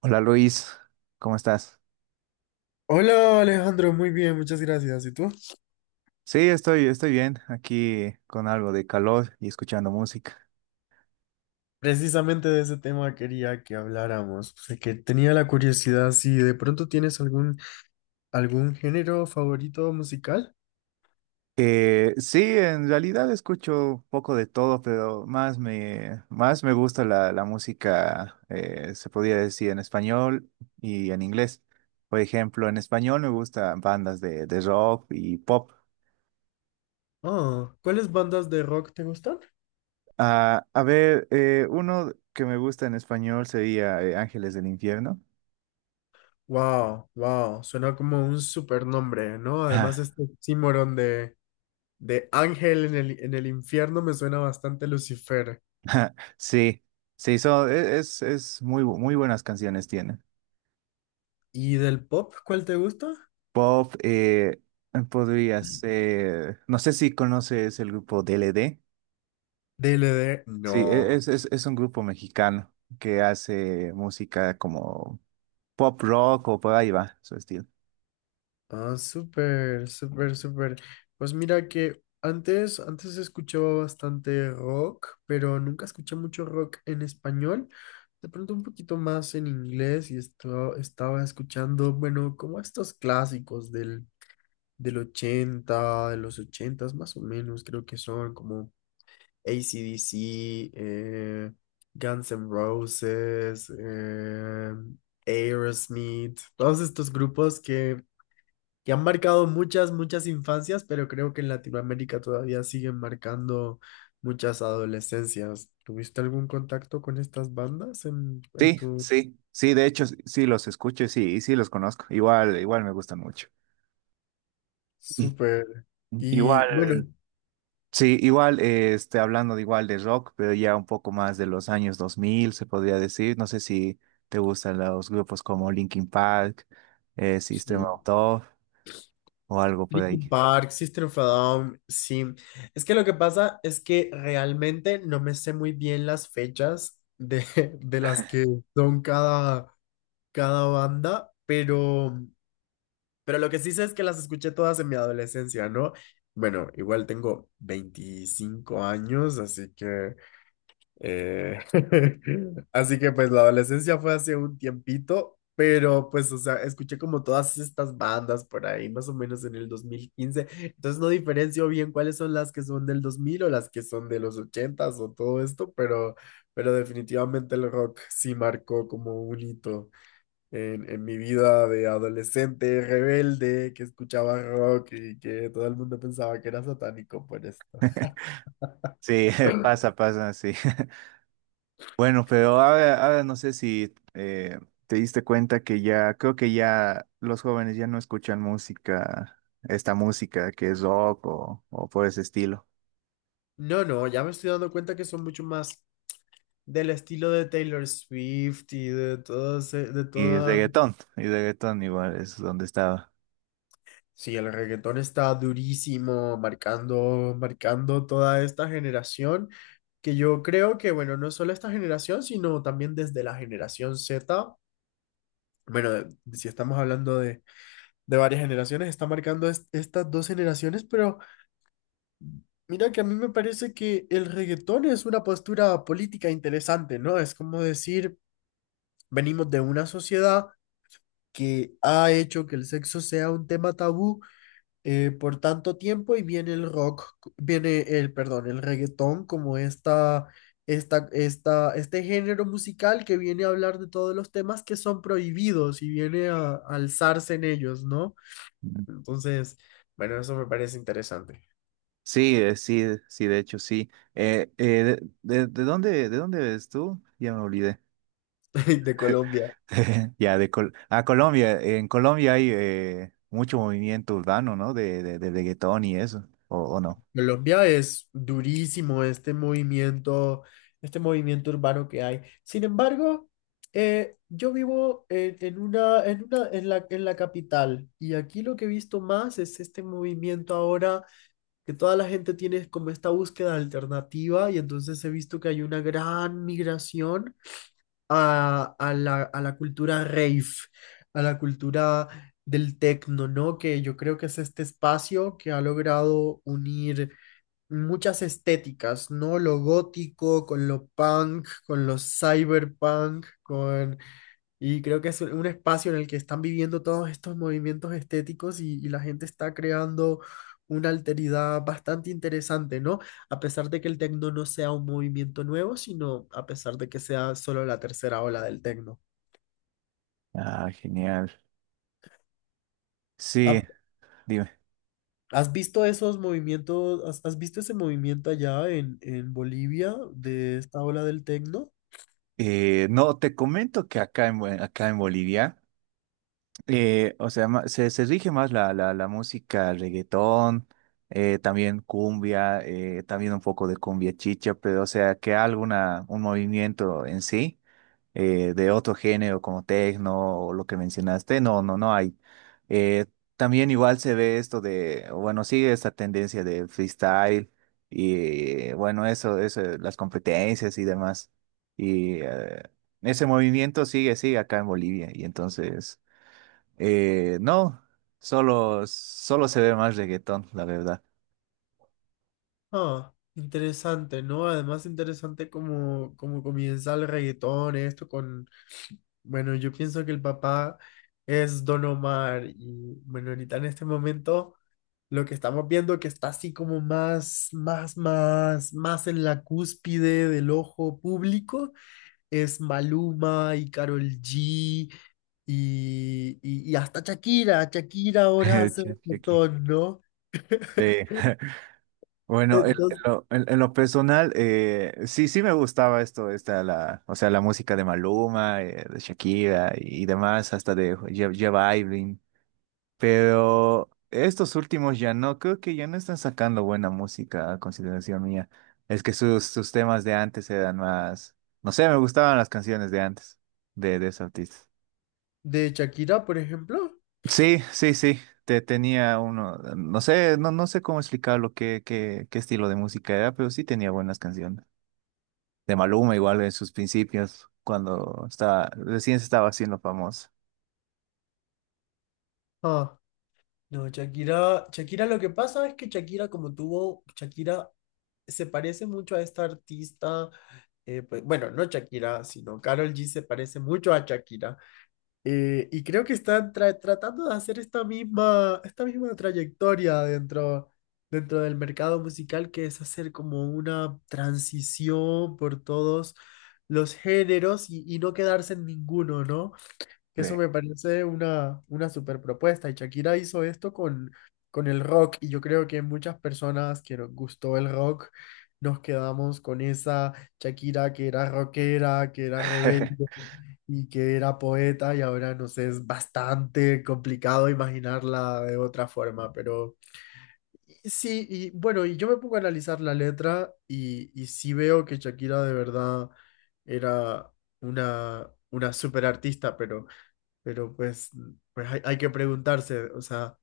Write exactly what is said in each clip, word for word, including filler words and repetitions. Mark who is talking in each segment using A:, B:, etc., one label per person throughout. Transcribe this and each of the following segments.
A: Hola Luis, ¿cómo estás?
B: Hola Alejandro, muy bien, muchas gracias. ¿Y tú?
A: Sí, estoy, estoy bien, aquí con algo de calor y escuchando música.
B: Precisamente de ese tema quería que habláramos, o sea, que tenía la curiosidad si de pronto tienes algún, algún género favorito musical.
A: Eh, sí, en realidad escucho un poco de todo, pero más me, más me gusta la, la música, eh, se podría decir en español y en inglés. Por ejemplo, en español me gustan bandas de, de rock y pop.
B: Ah, ¿cuáles bandas de rock te gustan?
A: Ah, a ver, eh, uno que me gusta en español sería eh, Ángeles del Infierno.
B: Wow, wow, suena como un super nombre, ¿no? Además este oxímoron de, de ángel en el, en el infierno me suena bastante Lucifer.
A: Sí, sí, son, e- es, es muy, bu- muy buenas canciones tienen.
B: ¿Y del pop cuál te gusta?
A: Pop, eh, podría ser, no sé si conoces el grupo D L D.
B: D. DLD,
A: Sí, e-
B: no.
A: es, es, es un grupo mexicano que hace música como pop rock o por ahí va su estilo.
B: Ah, súper, súper, súper. Pues mira que antes, antes escuchaba bastante rock, pero nunca escuché mucho rock en español. De pronto un poquito más en inglés y esto, estaba escuchando, bueno, como estos clásicos del, del ochenta de los ochenta más o menos, creo que son como A C/D C, eh, Guns N' Roses, eh, Aerosmith, todos estos grupos que que han marcado muchas, muchas infancias, pero creo que en Latinoamérica todavía siguen marcando muchas adolescencias. ¿Tuviste algún contacto con estas bandas en, en
A: Sí,
B: tu
A: sí, sí, de hecho sí sí los escucho sí, y sí sí los conozco. Igual, igual me gustan mucho.
B: súper? Y bueno,
A: Igual. Sí, igual, eh, este, hablando de igual de rock, pero ya un poco más de los años dos mil, se podría decir. No sé si te gustan los grupos como Linkin Park, eh, System of
B: sí.
A: a Down o algo por
B: Linkin
A: ahí.
B: Park, System of a Down, sí. Es que lo que pasa es que realmente no me sé muy bien las fechas de, de las que son cada, cada banda, pero Pero lo que sí sé es que las escuché todas en mi adolescencia, ¿no? Bueno, igual tengo veinticinco años, así que eh, así que pues la adolescencia fue hace un tiempito, pero pues, o sea, escuché como todas estas bandas por ahí, más o menos en el dos mil quince. Entonces no diferencio bien cuáles son las que son del dos mil o las que son de los ochentas o todo esto, pero, pero definitivamente el rock sí marcó como un hito en, en mi vida de adolescente rebelde que escuchaba rock y que todo el mundo pensaba que era satánico por esto.
A: Sí, pasa, pasa, sí. Bueno, pero ahora, ahora no sé si eh, te diste cuenta que ya, creo que ya los jóvenes ya no escuchan música, esta música que es rock o, o por ese estilo.
B: No, no, ya me estoy dando cuenta que son mucho más del estilo de Taylor Swift y de todo ese- de
A: Y
B: toda.
A: reggaetón, y reggaetón igual es donde estaba.
B: Sí, el reggaetón está durísimo, marcando, marcando toda esta generación, que yo creo que, bueno, no solo esta generación, sino también desde la generación Z. Bueno, si estamos hablando de de varias generaciones, está marcando est- estas dos generaciones, pero mira que a mí me parece que el reggaetón es una postura política interesante, ¿no? Es como decir, venimos de una sociedad que ha hecho que el sexo sea un tema tabú eh, por tanto tiempo y viene el rock, viene el, perdón, el reggaetón como esta... Esta, esta, este género musical que viene a hablar de todos los temas que son prohibidos y viene a, a alzarse en ellos, ¿no? Entonces, bueno, eso me parece interesante.
A: Sí, eh, sí, eh, sí, de hecho, sí. Eh, eh, de, de- de dónde, ¿de dónde eres tú? Ya me olvidé.
B: De Colombia.
A: Ya, de Col ah, Colombia. En Colombia hay eh, mucho movimiento urbano, ¿no? De, de, de reggaetón y eso, ¿o, o no?
B: Colombia es durísimo este movimiento, este movimiento urbano que hay. Sin embargo, eh, yo vivo en, en una, en una, en la, en la capital y aquí lo que he visto más es este movimiento ahora que toda la gente tiene como esta búsqueda alternativa y entonces he visto que hay una gran migración a, a la, a la cultura rave, a la cultura del techno, ¿no? Que yo creo que es este espacio que ha logrado unir muchas estéticas, ¿no? Lo gótico, con lo punk, con lo cyberpunk. Con... Y creo que es un un espacio en el que están viviendo todos estos movimientos estéticos y, y la gente está creando una alteridad bastante interesante, ¿no? A pesar de que el tecno no sea un movimiento nuevo, sino a pesar de que sea solo la tercera ola del tecno.
A: Ah, genial. Sí,
B: Ha-
A: dime.
B: ¿Has visto esos movimientos, has, has visto ese movimiento allá en, en Bolivia de esta ola del tecno?
A: Eh, no, te comento que acá en, Bo- acá en Bolivia. Eh, o sea, ma- se, se rige más la, la, la música reggaetón, eh, también cumbia, eh, también un poco de cumbia chicha, pero o sea, que alguna, un movimiento en sí, eh, de otro género como tecno o lo que mencionaste, no, no, no hay. Eh, También igual se ve esto de, bueno, sigue esta tendencia de freestyle y bueno, eso, eso, las competencias y demás. Y eh, ese movimiento sigue, sigue acá en Bolivia y entonces... Eh, no, solo, solo se ve más reggaetón, la verdad.
B: Ah, interesante, ¿no? Además, interesante cómo, cómo comienza el reggaetón, esto con, bueno, yo pienso que el papá es Don Omar y, bueno, ahorita en este momento lo que estamos viendo que está así como más, más, más, más en la cúspide del ojo público es Maluma y Karol G y, y, y hasta Shakira, Shakira ahora hace
A: Che, che,
B: reggaetón, ¿no?
A: sí. Bueno, en, en
B: Entonces,
A: lo, en- en lo personal, eh, sí, sí me gustaba esto, esta, la, o sea, la música de Maluma, eh, de Shakira y, y demás, hasta de J- J Balvin. Pero estos últimos ya no, creo que ya no están sacando buena música, a consideración mía. Es que sus, sus temas de antes eran más, no sé, me gustaban las canciones de antes de, de esos artistas.
B: de Shakira, por ejemplo.
A: Sí, sí, sí. Te tenía uno, no sé, no, no sé cómo explicarlo, qué, qué, qué estilo de música era, pero sí tenía buenas canciones. De Maluma igual en sus principios, cuando estaba, recién se estaba haciendo famoso.
B: Ah. No, Shakira, Shakira, lo que pasa es que Shakira, como tuvo, Shakira se parece mucho a esta artista, eh, pues, bueno, no Shakira, sino Karol G se parece mucho a Shakira. eh, y creo que están tra- tratando de hacer esta misma, esta misma trayectoria dentro, dentro del mercado musical, que es hacer como una transición por todos los géneros y, y no quedarse en ninguno, ¿no? que Eso
A: Sí.
B: me parece una, una super propuesta. Y Shakira hizo esto con, con el rock. Y yo creo que muchas personas que nos gustó el rock nos quedamos con esa Shakira que era rockera, que era rebelde y que era poeta. Y ahora nos es bastante complicado imaginarla de otra forma. Pero y sí, y bueno, y yo me pongo a analizar la letra y, y sí veo que Shakira de verdad era una, una super artista, pero. Pero pues, pues hay, hay que preguntarse, o sea,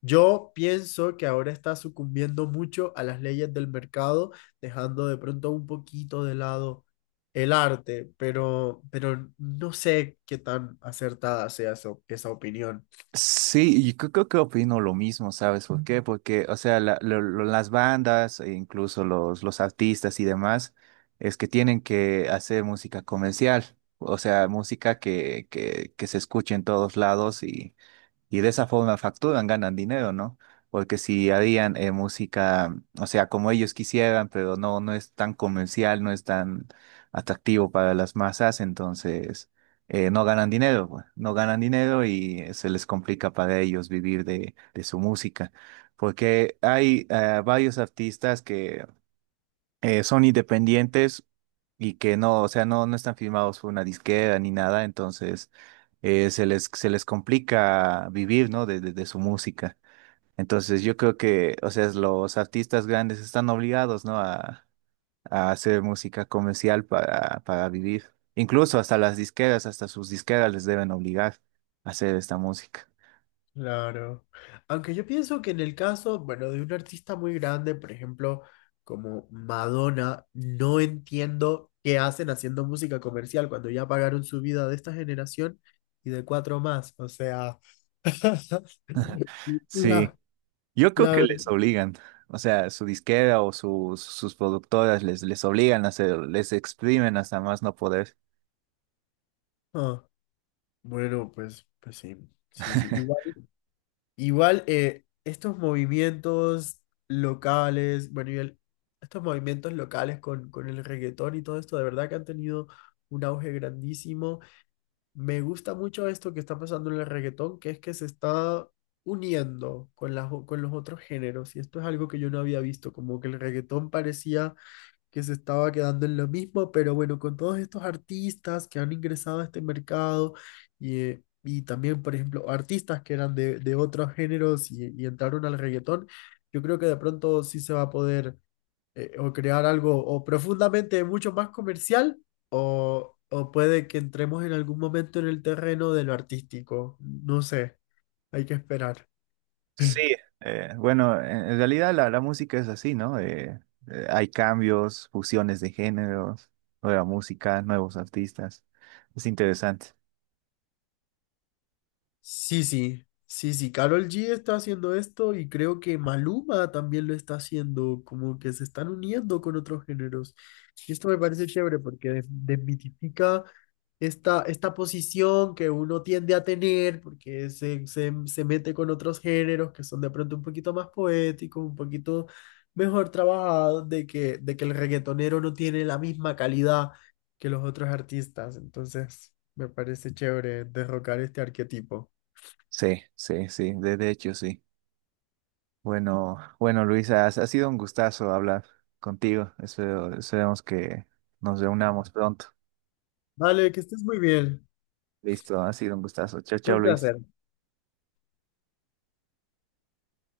B: yo pienso que ahora está sucumbiendo mucho a las leyes del mercado, dejando de pronto un poquito de lado el arte, pero, pero no sé qué tan acertada sea eso- esa opinión.
A: Sí, y creo, creo que opino lo mismo, ¿sabes por qué? Porque, o sea, la- lo- lo- las bandas, e incluso los, los artistas y demás, es que tienen que hacer música comercial, o sea, música que, que, que se escuche en todos lados. Y de esa forma facturan, ganan dinero, ¿no? Porque si harían eh, música, o sea, como ellos quisieran, pero no, no es tan comercial, no es tan atractivo para las masas, entonces eh, no ganan dinero, pues, no ganan dinero y eh, se les complica para ellos vivir de, de su música. Porque hay eh, varios artistas que eh, son independientes y que no, o sea, no, no están firmados por una disquera ni nada, entonces eh, se les, se les complica vivir, ¿no? De, de- de su música. Entonces yo creo que, o sea, los artistas grandes están obligados, ¿no? A, a hacer música comercial para, para vivir. Incluso hasta las disqueras, hasta sus disqueras les deben obligar a hacer esta música.
B: Claro. Aunque yo pienso que en el caso, bueno, de un artista muy grande, por ejemplo, como Madonna, no entiendo qué hacen haciendo música comercial cuando ya pagaron su vida de esta generación y de cuatro más. O sea,
A: Sí,
B: la,
A: yo creo
B: la
A: que
B: verdad.
A: les obligan. O sea, su disquera o sus sus productoras les, les obligan a hacer, les exprimen hasta más no poder.
B: Ah, bueno, pues, pues sí, sí, sí. Igual, igual eh, estos movimientos locales, bueno, y el- estos movimientos locales con, con el reggaetón y todo esto, de verdad que han tenido un auge grandísimo. Me gusta mucho esto que está pasando en el reggaetón, que es que se está uniendo con las, o- con los otros géneros. Y esto es algo que yo no había visto, como que el reggaetón parecía que se estaba quedando en lo mismo, pero bueno, con todos estos artistas que han ingresado a este mercado y, eh, y también, por ejemplo, artistas que eran de, de otros géneros y, y entraron al reggaetón, yo creo que de pronto sí se va a poder eh, o crear algo o profundamente mucho más comercial o, o puede que entremos en algún momento en el terreno de lo artístico. No sé, hay que esperar.
A: Sí, eh, bueno, en en realidad la, la música es así, ¿no? Eh, eh, hay cambios, fusiones de géneros, nueva música, nuevos artistas. Es interesante.
B: Sí, sí, sí, sí, Karol G está haciendo esto y creo que Maluma también lo está haciendo, como que se están uniendo con otros géneros. Y esto me parece chévere porque des- desmitifica esta, esta posición que uno tiende a tener porque se, se, se mete con otros géneros que son de pronto un poquito más poéticos, un poquito mejor trabajados, de que, de que el reggaetonero no tiene la misma calidad que los otros artistas. Entonces, me parece chévere derrocar este arquetipo.
A: Sí, sí, sí, de, de hecho, sí. Bueno, bueno, Luisa, ha, ha sido un gustazo hablar contigo. Espero, esperemos que nos reunamos pronto.
B: Vale, que estés muy bien.
A: Listo, ha sido un gustazo. Chao,
B: Fue
A: chao,
B: Un
A: Luis.
B: placer.